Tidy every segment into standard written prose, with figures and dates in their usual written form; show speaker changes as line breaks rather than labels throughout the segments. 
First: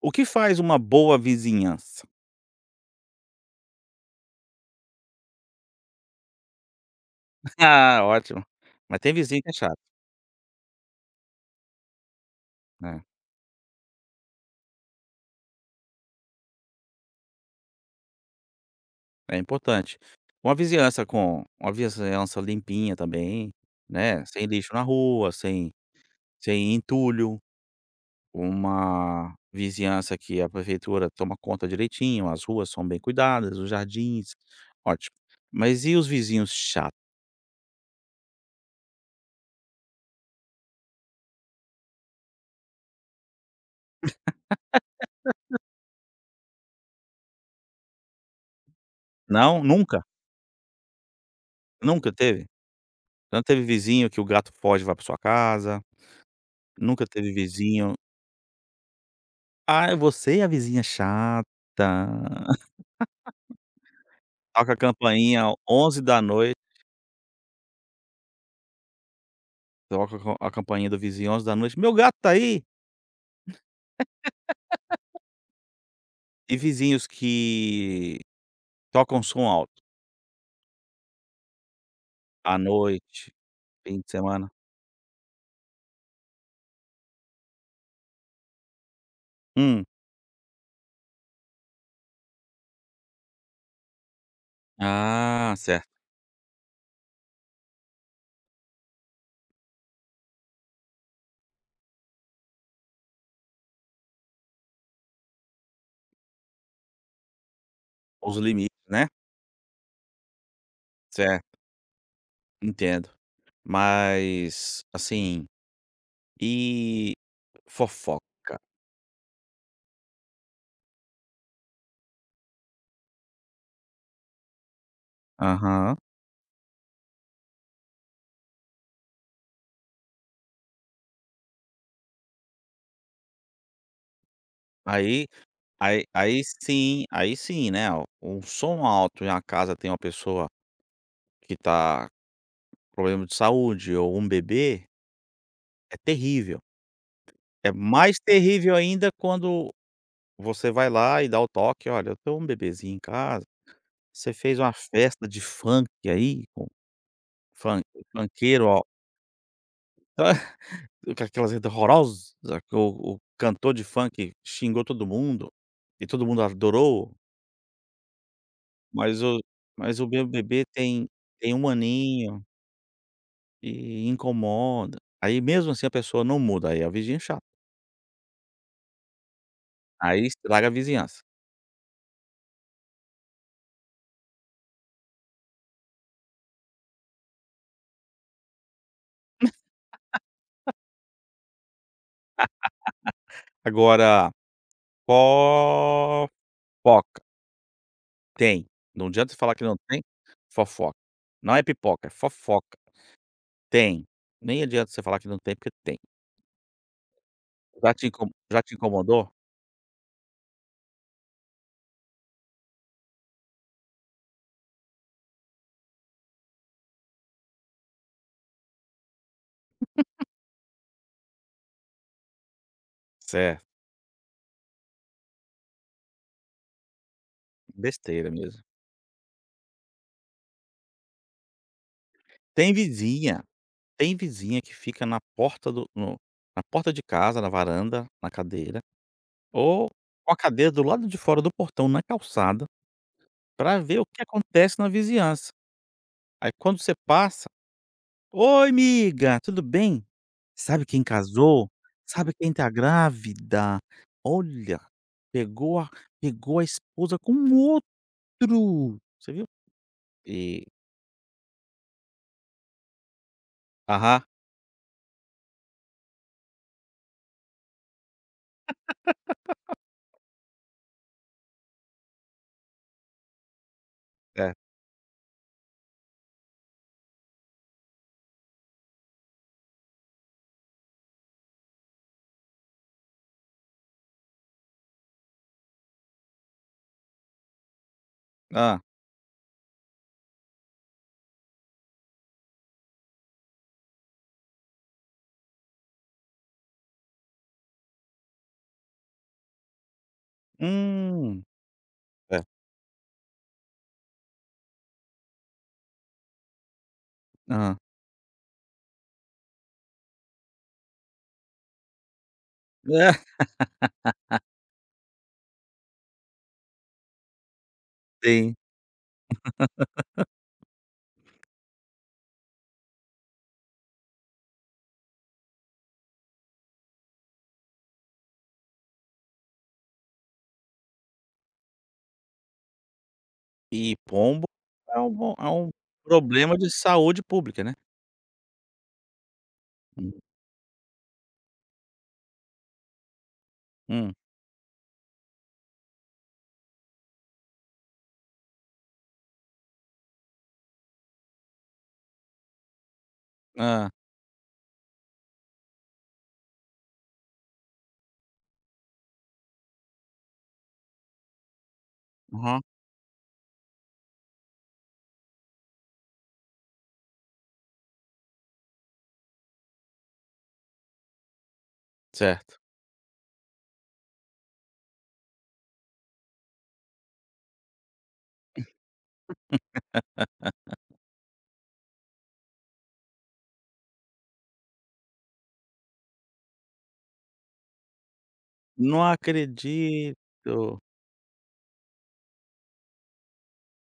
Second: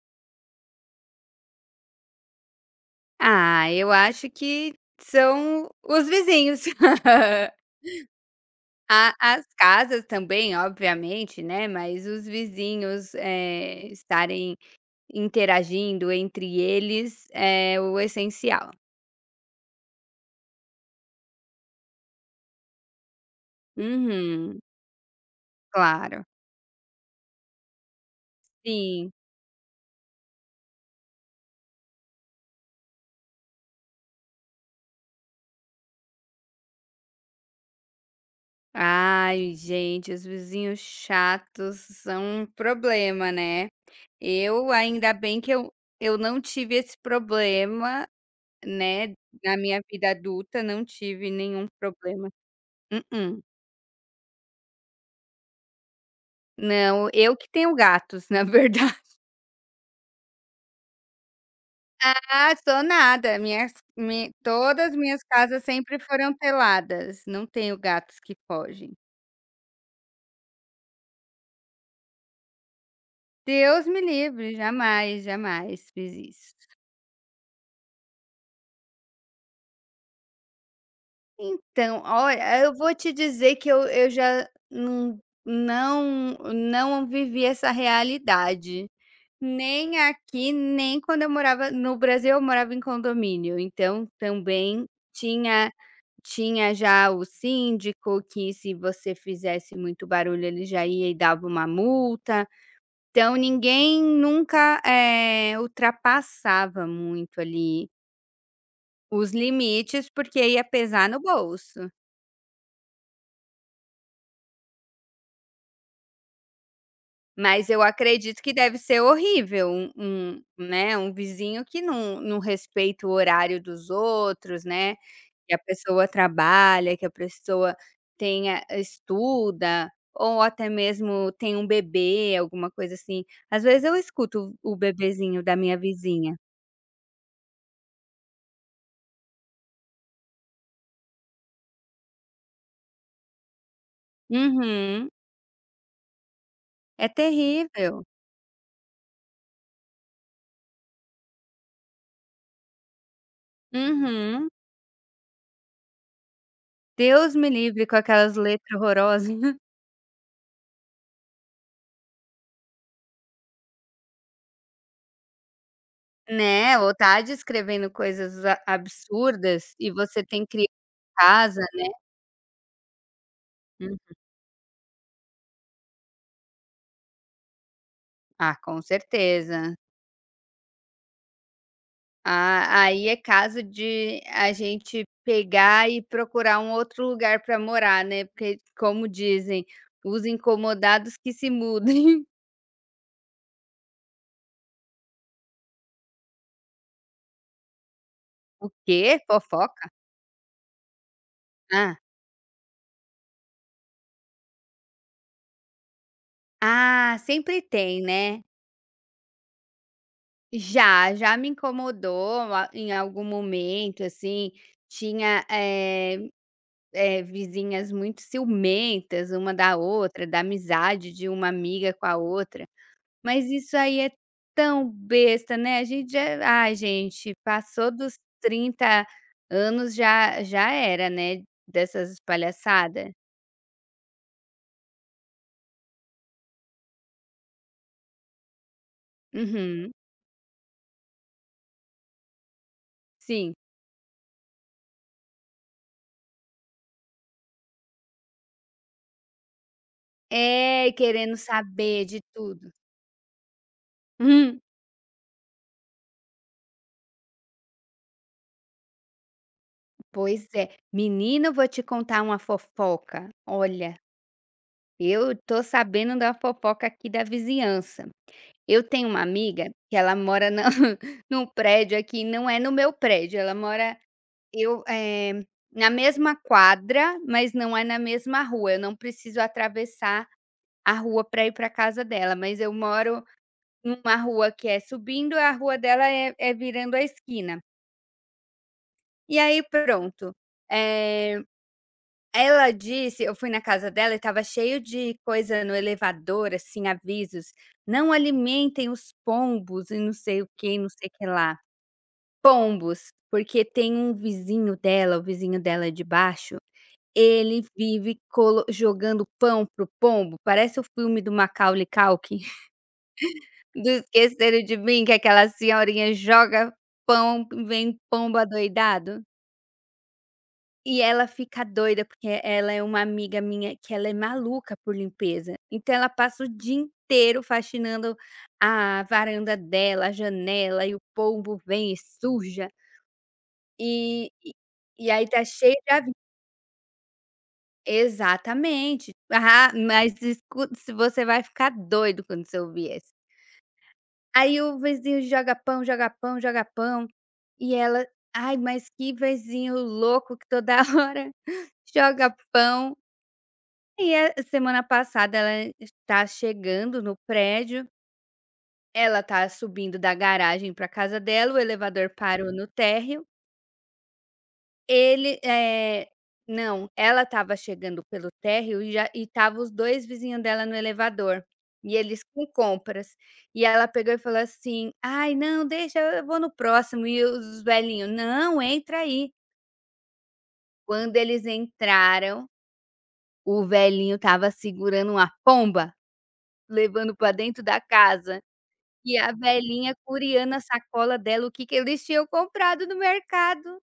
O que faz uma boa vizinhança?
Ah, eu acho que são os vizinhos.
Ah, ótimo. Mas
A
tem vizinho
as
que é chato,
casas também, obviamente, né, mas os
né,
vizinhos, estarem interagindo entre eles é o essencial.
é importante. Uma vizinhança com uma vizinhança limpinha também, né, sem
Uhum,
lixo na rua, sem
claro.
sem entulho,
Sim.
uma vizinhança que a prefeitura toma conta direitinho, as ruas são bem cuidadas, os jardins, ótimo. Mas e os vizinhos chato?
Ai, gente, os vizinhos chatos são um problema, né. Eu, ainda bem que eu não tive esse problema, né, na
Não,
minha
nunca?
vida adulta não tive nenhum
Nunca
problema.
teve?
Mm-mm.
Não teve vizinho que o gato foge e vai pra sua casa? Nunca
Não,
teve
eu que tenho
vizinho.
gatos, na verdade.
Ah, você e a vizinha chata.
Ah, sou nada, minhas mi
Toca a
todas minhas
campainha
casas sempre
onze da
foram
noite
peladas, não tenho gatos que fogem.
toca com a campainha do vizinho 11 da noite: "Meu gato tá aí!"
Deus me livre, jamais, jamais fiz isso.
E vizinhos que tocam som alto
Então,
à
olha, eu vou te
noite,
dizer que eu
fim de
eu já
semana.
não vivi essa realidade.
Hum.
Nem aqui, nem quando eu morava no Brasil, eu morava em condomínio, então também
Ah,
tinha
certo.
tinha já o síndico que, se você fizesse muito barulho, ele já ia e dava uma multa. Então ninguém nunca, ultrapassava muito ali
Os limites, né.
os limites, porque ia pesar no
Certo,
bolso.
entendo. Mas, assim, e
Mas eu
fofoca?
acredito que deve ser horrível um, né, um vizinho que não respeita o horário dos outros, né. Que a
Aham.
pessoa trabalha, que a pessoa tenha estuda, ou até mesmo tem um bebê, alguma coisa assim. Às vezes eu escuto o
Aí
bebezinho da minha
aí
vizinha.
aí sim, né, ó, um som alto em uma casa tem uma pessoa que tá. Problema de saúde ou um bebê,
Uhum.
é terrível.
É
É
terrível.
mais terrível ainda quando você vai lá e dá o toque: "Olha, eu tenho um bebezinho em casa, você
Uhum.
fez uma festa de funk aí, com
Deus me
funk
livre com aquelas
funkeiro,
letras
ó"
horrorosas.
com aquelas letras horrorosas, que o cantor de funk xingou todo mundo, e todo mundo
Né, ou
adorou,
tá descrevendo coisas a
mas o
absurdas, e
mas o
você
meu
tem criança
bebê tem
em
tem
casa,
um
né.
aninho
Hum.
e incomoda. Aí mesmo assim a pessoa não muda, aí a vizinha é chata,
Ah, com certeza.
aí estraga a vizinhança.
Ah, aí é caso de a gente pegar e procurar um outro lugar para morar, né, porque como dizem: "Os incomodados que se mudem".
Agora, fofoca. Tem.
O
Não
quê?
adianta você falar que não
Fofoca?
tem, fofoca. Não é
Hã.
pipoca, é fofoca. Tem. Nem adianta você falar que não tem, porque tem.
Ah, sempre tem, né.
Já te incomodou?
Já, já me incomodou a em algum momento, assim, tinha, vizinhas muito ciumentas uma da outra, da amizade de uma amiga com a outra. Mas
Certo.
isso aí é tão besta, né, a gente já ai, gente, passou dos
Besteira mesmo.
30 anos, já era, né, dessas
Tem
palhaçada.
vizinha, tem vizinha que fica na porta do no na porta de casa, na varanda, na cadeira, ou
Uhum,
com a cadeira do lado de fora do portão, na calçada,
sim.
pra ver o que acontece na vizinhança. Aí quando você passa: "Oi miga, tudo bem?" Sabe
É,
quem
querendo
casou?
saber de
Sabe quem tá
tudo.
grávida?
Hum,
Olha, pegou a pegou a esposa com outro. Você viu?
pois
E
é. Menina, eu vou te contar uma fofoca. Olha,
aham,
eu tô sabendo da fofoca aqui da vizinhança. Eu tenho uma amiga que ela mora na num prédio aqui, não é no meu prédio, ela mora
é.
eu, na mesma quadra, mas não é na mesma rua, eu não preciso atravessar a rua para ir para casa dela, mas eu moro numa rua que é subindo, a rua dela é virando a esquina.
Ah,
E aí pronto, eh, ela disse eu fui na casa dela e estava cheio de coisa no elevador, assim, avisos: "Não alimentem os pombos" e não sei o que, não sei o que
hum.
lá.
É.
Pombos, porque tem um vizinho dela, o vizinho dela é de baixo. Ele
Hã.
vive colo jogando pão pro pombo, parece o filme do Macaulay Culkin,
É,
do Esqueceram de Mim, que é aquela senhorinha, joga pão, vem pombo
sim.
adoidado. E ela fica doida, porque ela é uma amiga minha que ela é maluca por limpeza, então ela passa o dia inteiro faxinando a varanda dela, a janela, e o pombo vem e suja,
E
e
pombo
e
é
e
um
aí
bo
tá
é um
cheio de.
problema de saúde pública, né.
Exatamente. Ah, mas escuta, se você vai ficar doido quando você ouvir essa.
Hum.
Aí o vizinho joga pão, joga pão, joga pão, e ela: "Ai, mas que vizinho louco que toda hora joga pão".
Hã.
E a semana passada ela está chegando no prédio, ela está subindo da garagem para casa dela, o elevador parou
Aham.
no térreo. Ele eh, não, ela estava chegando pelo térreo, e já tava os 2 vizinhos dela no elevador, e eles com
Certo.
compras. E ela pegou e falou assim: "Ai, não, deixa, eu vou no próximo", e os velhinho: "Não, entra aí". Quando eles entraram, o velhinho estava segurando uma pomba, levando para dentro da casa,
Não
e a velhinha curiando a
acredito.
sacola dela, o que que eles tinham comprado no mercado.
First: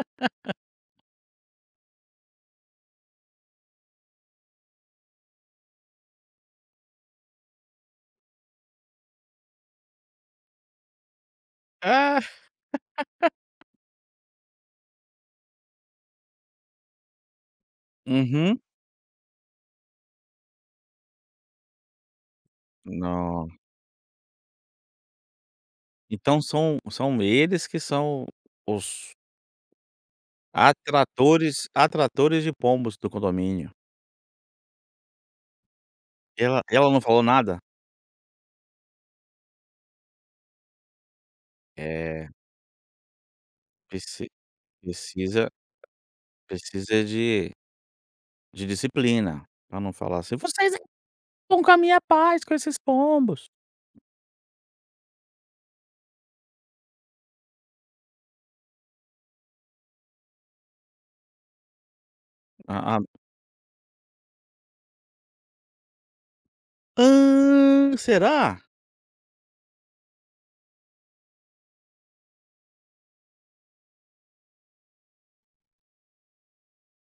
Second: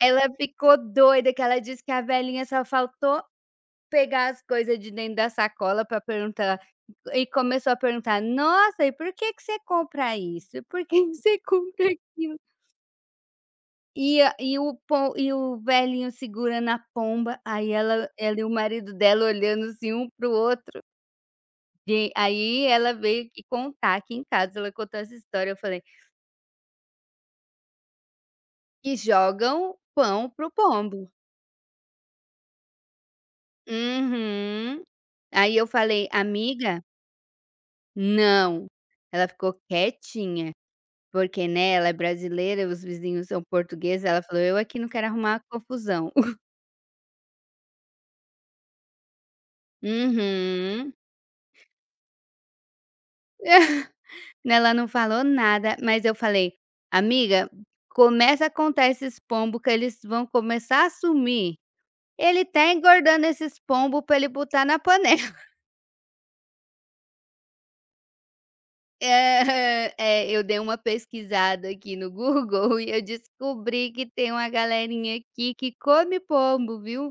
Ela ficou doida que ela disse que a velhinha só faltou pegar as coisas de dentro da sacola para perguntar, e começou a perguntar: "Nossa, e por que que você compra isso? Por que que você compra
Ah.
aquilo?" E a e o po e o velhinho segurando a pomba, aí ela e o
Uhum.
marido dela olhando, assim, um para o outro. E aí ela veio aqui
No
contar aqui em casa, ela contou essa história, eu falei:
então são eles que são
"Que
os
jogam pão pro pombo".
atratores de pombos do condomínio.
Uhum. Aí eu falei:
Ela
"Amiga,
ela não falou nada?
não". Ela ficou quietinha. Porque, né, ela é
É,
brasileira, os vizinhos são portugueses, ela
preci
falou: "Eu aqui não quero arrumar
precisa
confusão".
precisa de disciplina, pra não falar assim: "Vocês
Uhum.
acabam com a minha paz com esses pombos".
Né, ela não falou nada, mas eu falei: "Amiga, começa a contar esses pombo que eles vão começar a sumir. Ele tá
A
engordando esses pombo pra ele botar na panela".
"Hã, será?"
Aham. É, eu dei uma pesquisada aqui no Google e eu descobri que tem uma galerinha aqui que come pombo, viu.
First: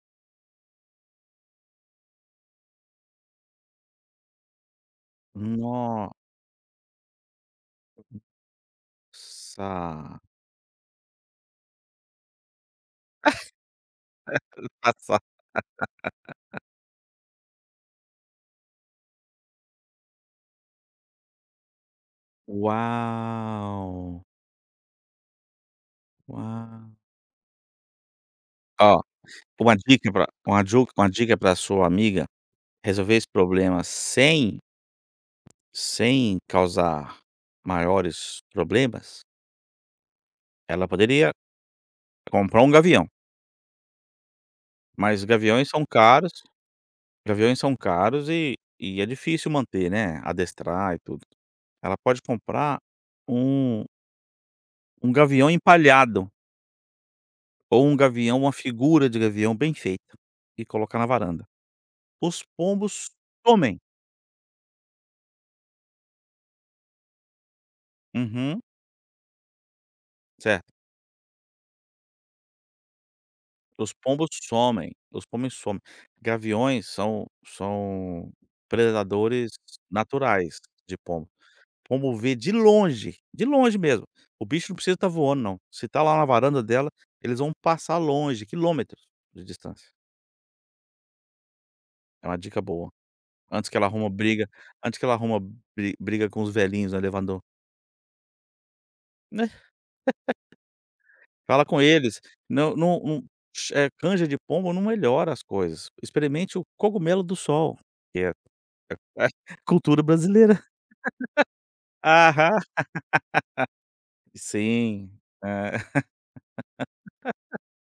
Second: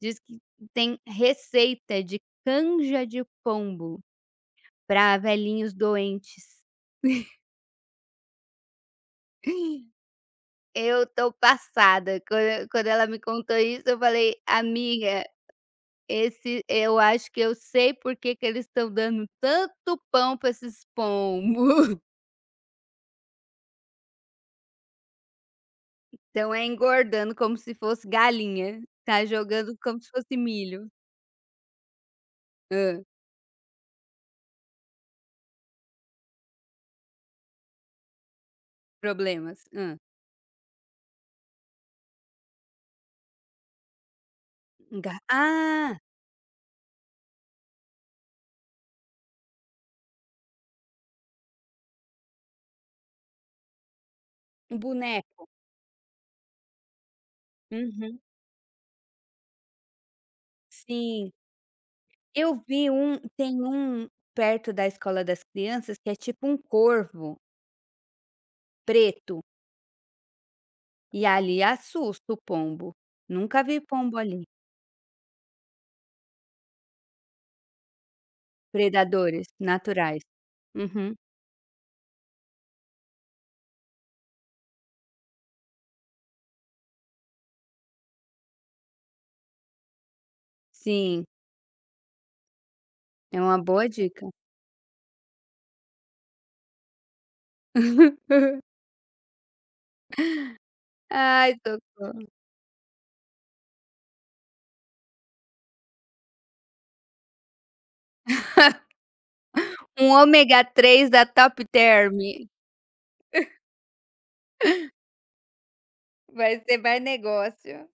Diz que tem receita de canja de pombo para velhinhos
Nossa.
doentes. Eu tô passada. Quando ela me contou isso, eu falei:
Nossa,
"Amiga, esse eu acho que eu sei por que que eles estão dando tanto pão para esses pombos".
uau,
Então é
uau.
engordando como se fosse galinha,
Ó,
tá jogando como se fosse milho.
uma dica pra sua amiga
Hã,
resolver esse problema sem sem causar maiores problemas,
problemas. Hã.
ela poderia comprar um gavião,
Enga
mas
ah,
gaviões são caros e é difícil manter, né, adestrar e tudo. Ela pode comprar um
Um
um
boneco.
gavião empalhado ou um
Uhum,
gavião uma figura de gavião bem feita e colocar na
sim.
varanda. Os
Eu vi
pombos
um Tem
comem.
um perto da escola das crianças que é tipo um corvo
Uhum.
preto,
Certo.
e ali assusta o pombo. Nunca vi
Os
pombo
pombos
ali.
somem, os pombos somem. Gaviões são
Predadores
predadores
naturais.
naturais de
Uhum,
pombo. Pombo vê de longe mesmo. O bicho não precisa estar voando não. Se tá lá na varanda dela, eles vão passar longe, quilômetros de distância.
sim,
É uma dica boa.
é uma
Antes que ela
boa
arruma
dica.
briga antes que ela arruma briga com os velhinhos no elevador, né.
Ai,
Fala com eles,
socorro.
não, não, não, canja de pombo não melhora as coisas. Experimente o cogumelo do sol, que é cultura
Um
brasileira.
ômega 3 da Top Term.
Aham. Sim, eh,
Vai ser mais negócio.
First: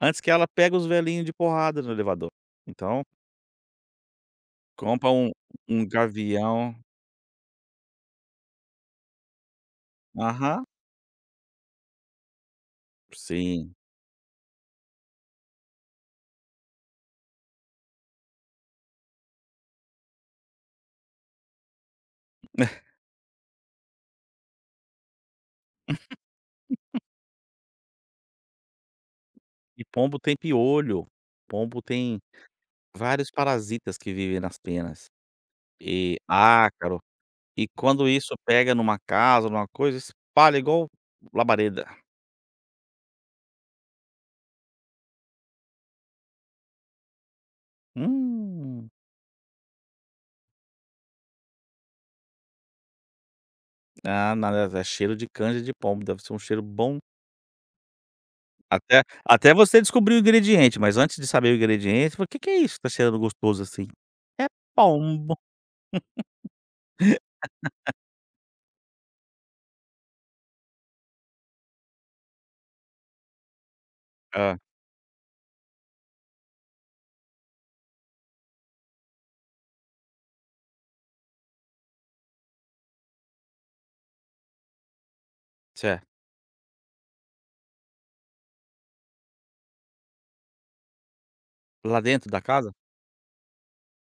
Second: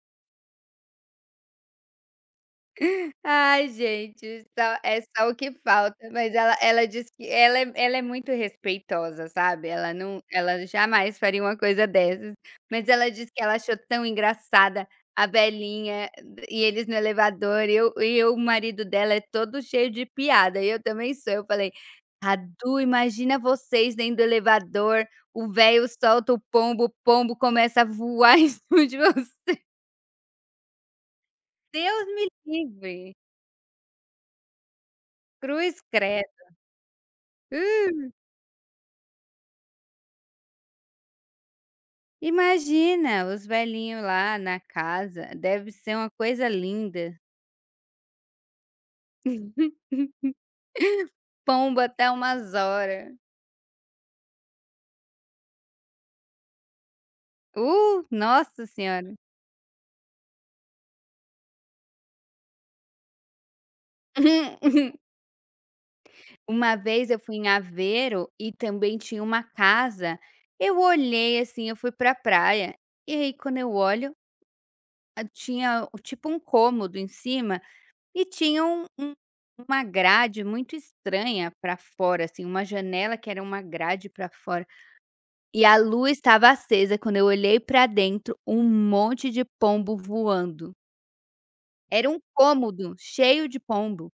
antes que ela pega os velhinhos de porrada no elevador. Então,
Ai, gente, só é
compra
só
um
o que
um
falta, mas ela
gavião,
ela disse que ela é muito respeitosa, sabe, ela não,
aham,
ela jamais faria uma coisa dessas, mas ela disse que ela
sim.
achou tão engraçada a velhinha, e eles no elevador, e eu o marido dela é todo cheio de piada, e eu também sou, eu falei: "Radu, imagina vocês dentro do elevador, o velho solta o pombo começa a voar em cima de vocês,
E pombo tem piolho, pombo
Deus
tem
me livre".
vários parasitas que vivem nas penas,
Cruz
e
credo.
ácaro, e quando
Hum,
isso pega numa casa, numa coisa, espalha igual labareda.
imagina os velhinhos lá na casa, deve ser uma coisa linda.
Hum.
Pomba até umas horas.
Ah, nada, é cheiro de canja de pombo, deve ser um cheiro bom.
Nossa
Até
senhora.
até você descobrir o ingrediente, mas antes de saber o ingrediente, fala, o: "Que que é isso que tá cheirando gostoso assim?" "É pombo."
Uma vez eu fui em Aveiro e também tinha uma casa, eu olhei assim, eu fui pra praia, e aí quando eu olho,
Ah,
ah, tinha o tipo um cômodo em cima, e tinha uma grade muito estranha pra fora, assim, uma janela que era uma grade pra fora. E a
certo.
lua estava acesa, quando eu olhei para dentro, um monte de pombo voando.
Lá
Era um
dentro da casa?
cômodo cheio de pombo.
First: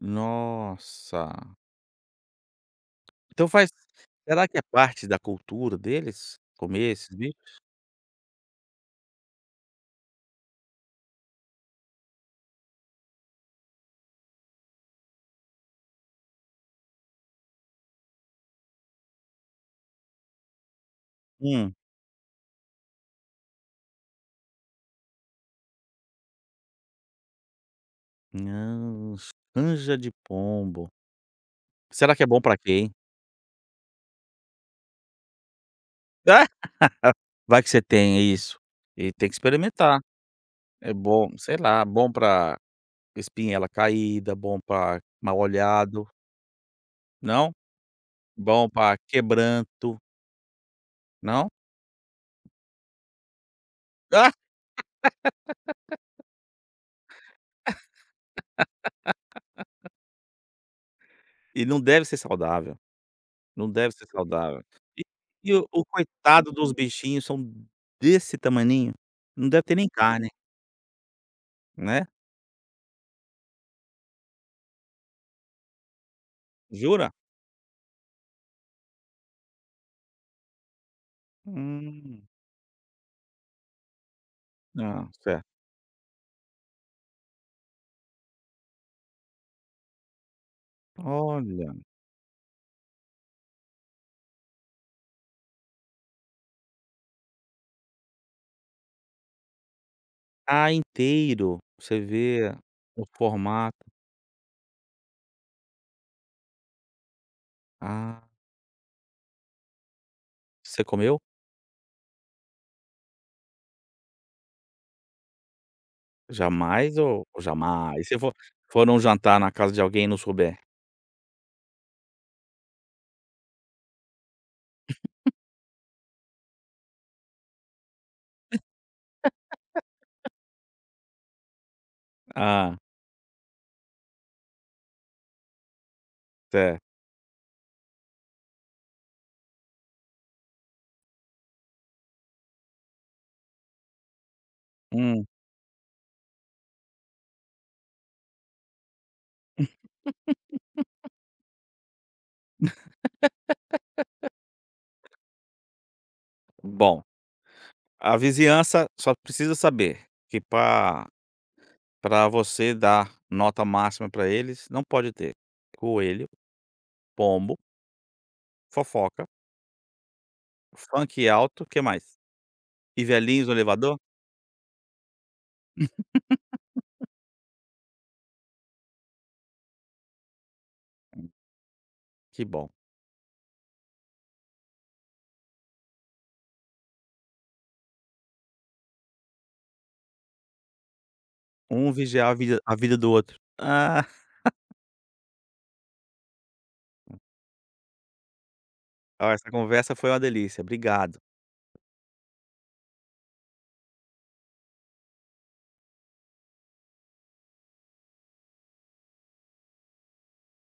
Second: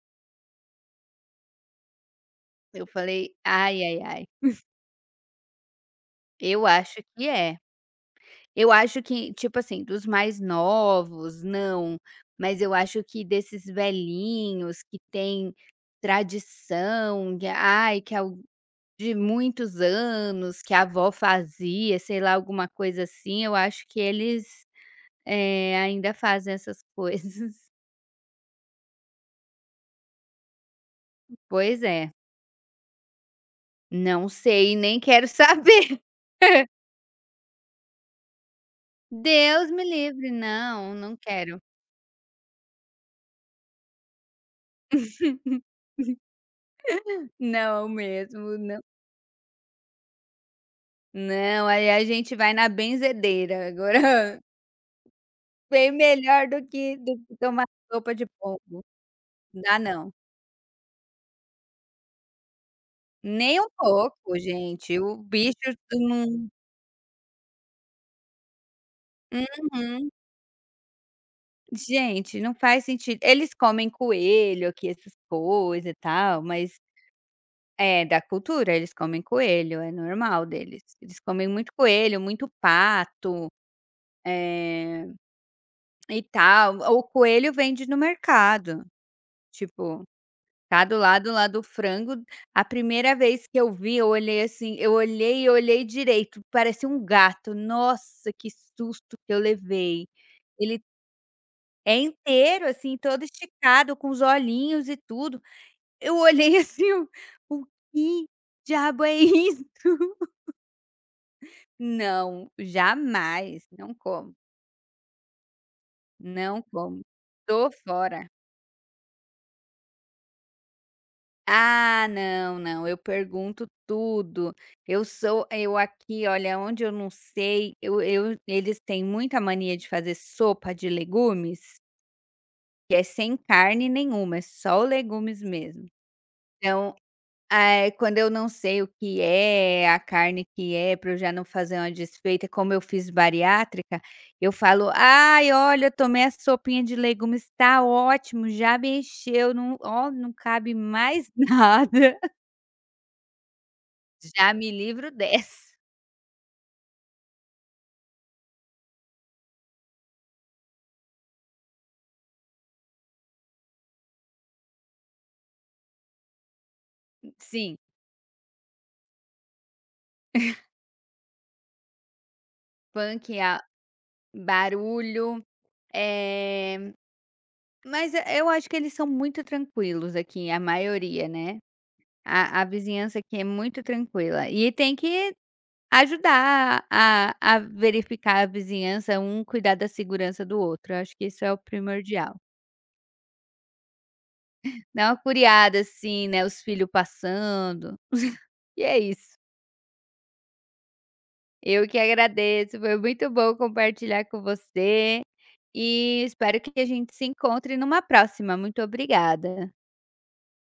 Nossa.
Eu falei:
Então faz
"Ai, ai, ai".
será que é parte da cultura deles
Eu
comer
acho
esses
que
bichos?
é. Eu acho que, tipo assim, dos mais novos, não, mas eu acho que desses velhinhos que tem tradição, que ai, que al de muitos anos, que a avó
Hum.
fazia, sei lá, alguma coisa assim, eu acho que eles, ainda fazem essas coisas.
Não, canja de pombo.
Pois é,
Será que é bom pra quem.
não sei, nem quero saber.
Ah, vai que você tem isso. E tem que
Deus me
experimentar.
livre,
É
não, não
bom, sei
quero.
lá, bom pra espinhela caída, bom pra mal-olhado, não?
Não mesmo,
Bom
não.
pra quebranto, não?
Não, aí a gente vai na benzedeira, agora,
Ah!
bem melhor do que tomar sopa de pombo. Não dá não,
E não deve ser saudável,
nem um
não deve ser
pouco,
saudável.
gente,
E
o
e
bicho
o
não.
coitado dos bichinhos são desse tamaninho, não deve ter nem
Uhum.
carne, né?
Gente, não faz sentido. Eles comem coelho aqui, essas coisas e tal, mas.
Jura?
É, da cultura, eles comem coelho, é normal deles. Eles comem muito coelho,
Hum,
muito pato, eh,
ah, certo.
e tal. O coelho vende no mercado, tipo, tá do lado lá do
Olha,
frango. A primeira vez que eu vi, eu olhei assim, eu olhei e olhei direito, parecia um gato. Nossa, que susto que eu levei.
ah,
Ele
inteiro,
é
você vê
inteiro, assim,
o
todo
formato.
esticado, com os olhinhos e tudo. Eu olhei assim, eu: "O
Ah,
que diabo é isso?"
você comeu?
Não, jamais, não como, não
Jamais
como.
ou ou
Tô
jamais? Se
fora.
for num jantar na casa de alguém e não souber?
Ah, não, não, eu pergunto tudo. Eu aqui, olha, onde eu não sei, eu eles têm muita mania de fazer sopa de legumes,
Ah,
que é sem carne nenhuma, é só legumes mesmo.
certo.
Então, quando eu não sei o que é, a carne que é, para eu já não fazer uma desfeita, como eu fiz bariátrica, eu falo:
Hum,
"Ai, olha, eu tomei a sopinha de legumes, tá ótimo, já me encheu, não, ó, não cabe mais nada". Já me livro dessa.
bom. A vizinhança só precisa saber que para você dar nota máxima para eles, não pode ter coelho, pombo,
Sim,
fofoca, funk alto, que mais? E
funk,
velhinhos no
a
elevador?
barulho, é, mas, eu acho que eles são muito tranquilos aqui, a maioria, né.
Que
A
bom.
vizinhança aqui é muito tranquila, e tem que ajudar a verificar a vizinhança, um cuidar da segurança do outro, eu acho que isso é o
Um vigiar a
primordial.
vida a vida do outro. Ah,
Dá uma curiada, assim, né, os filhos passando, e é
ó,
isso.
essa conversa foi uma delícia. Obrigado.
Eu que agradeço, foi muito bom compartilhar com você, e espero que a gente se encontre numa próxima, muito obrigada.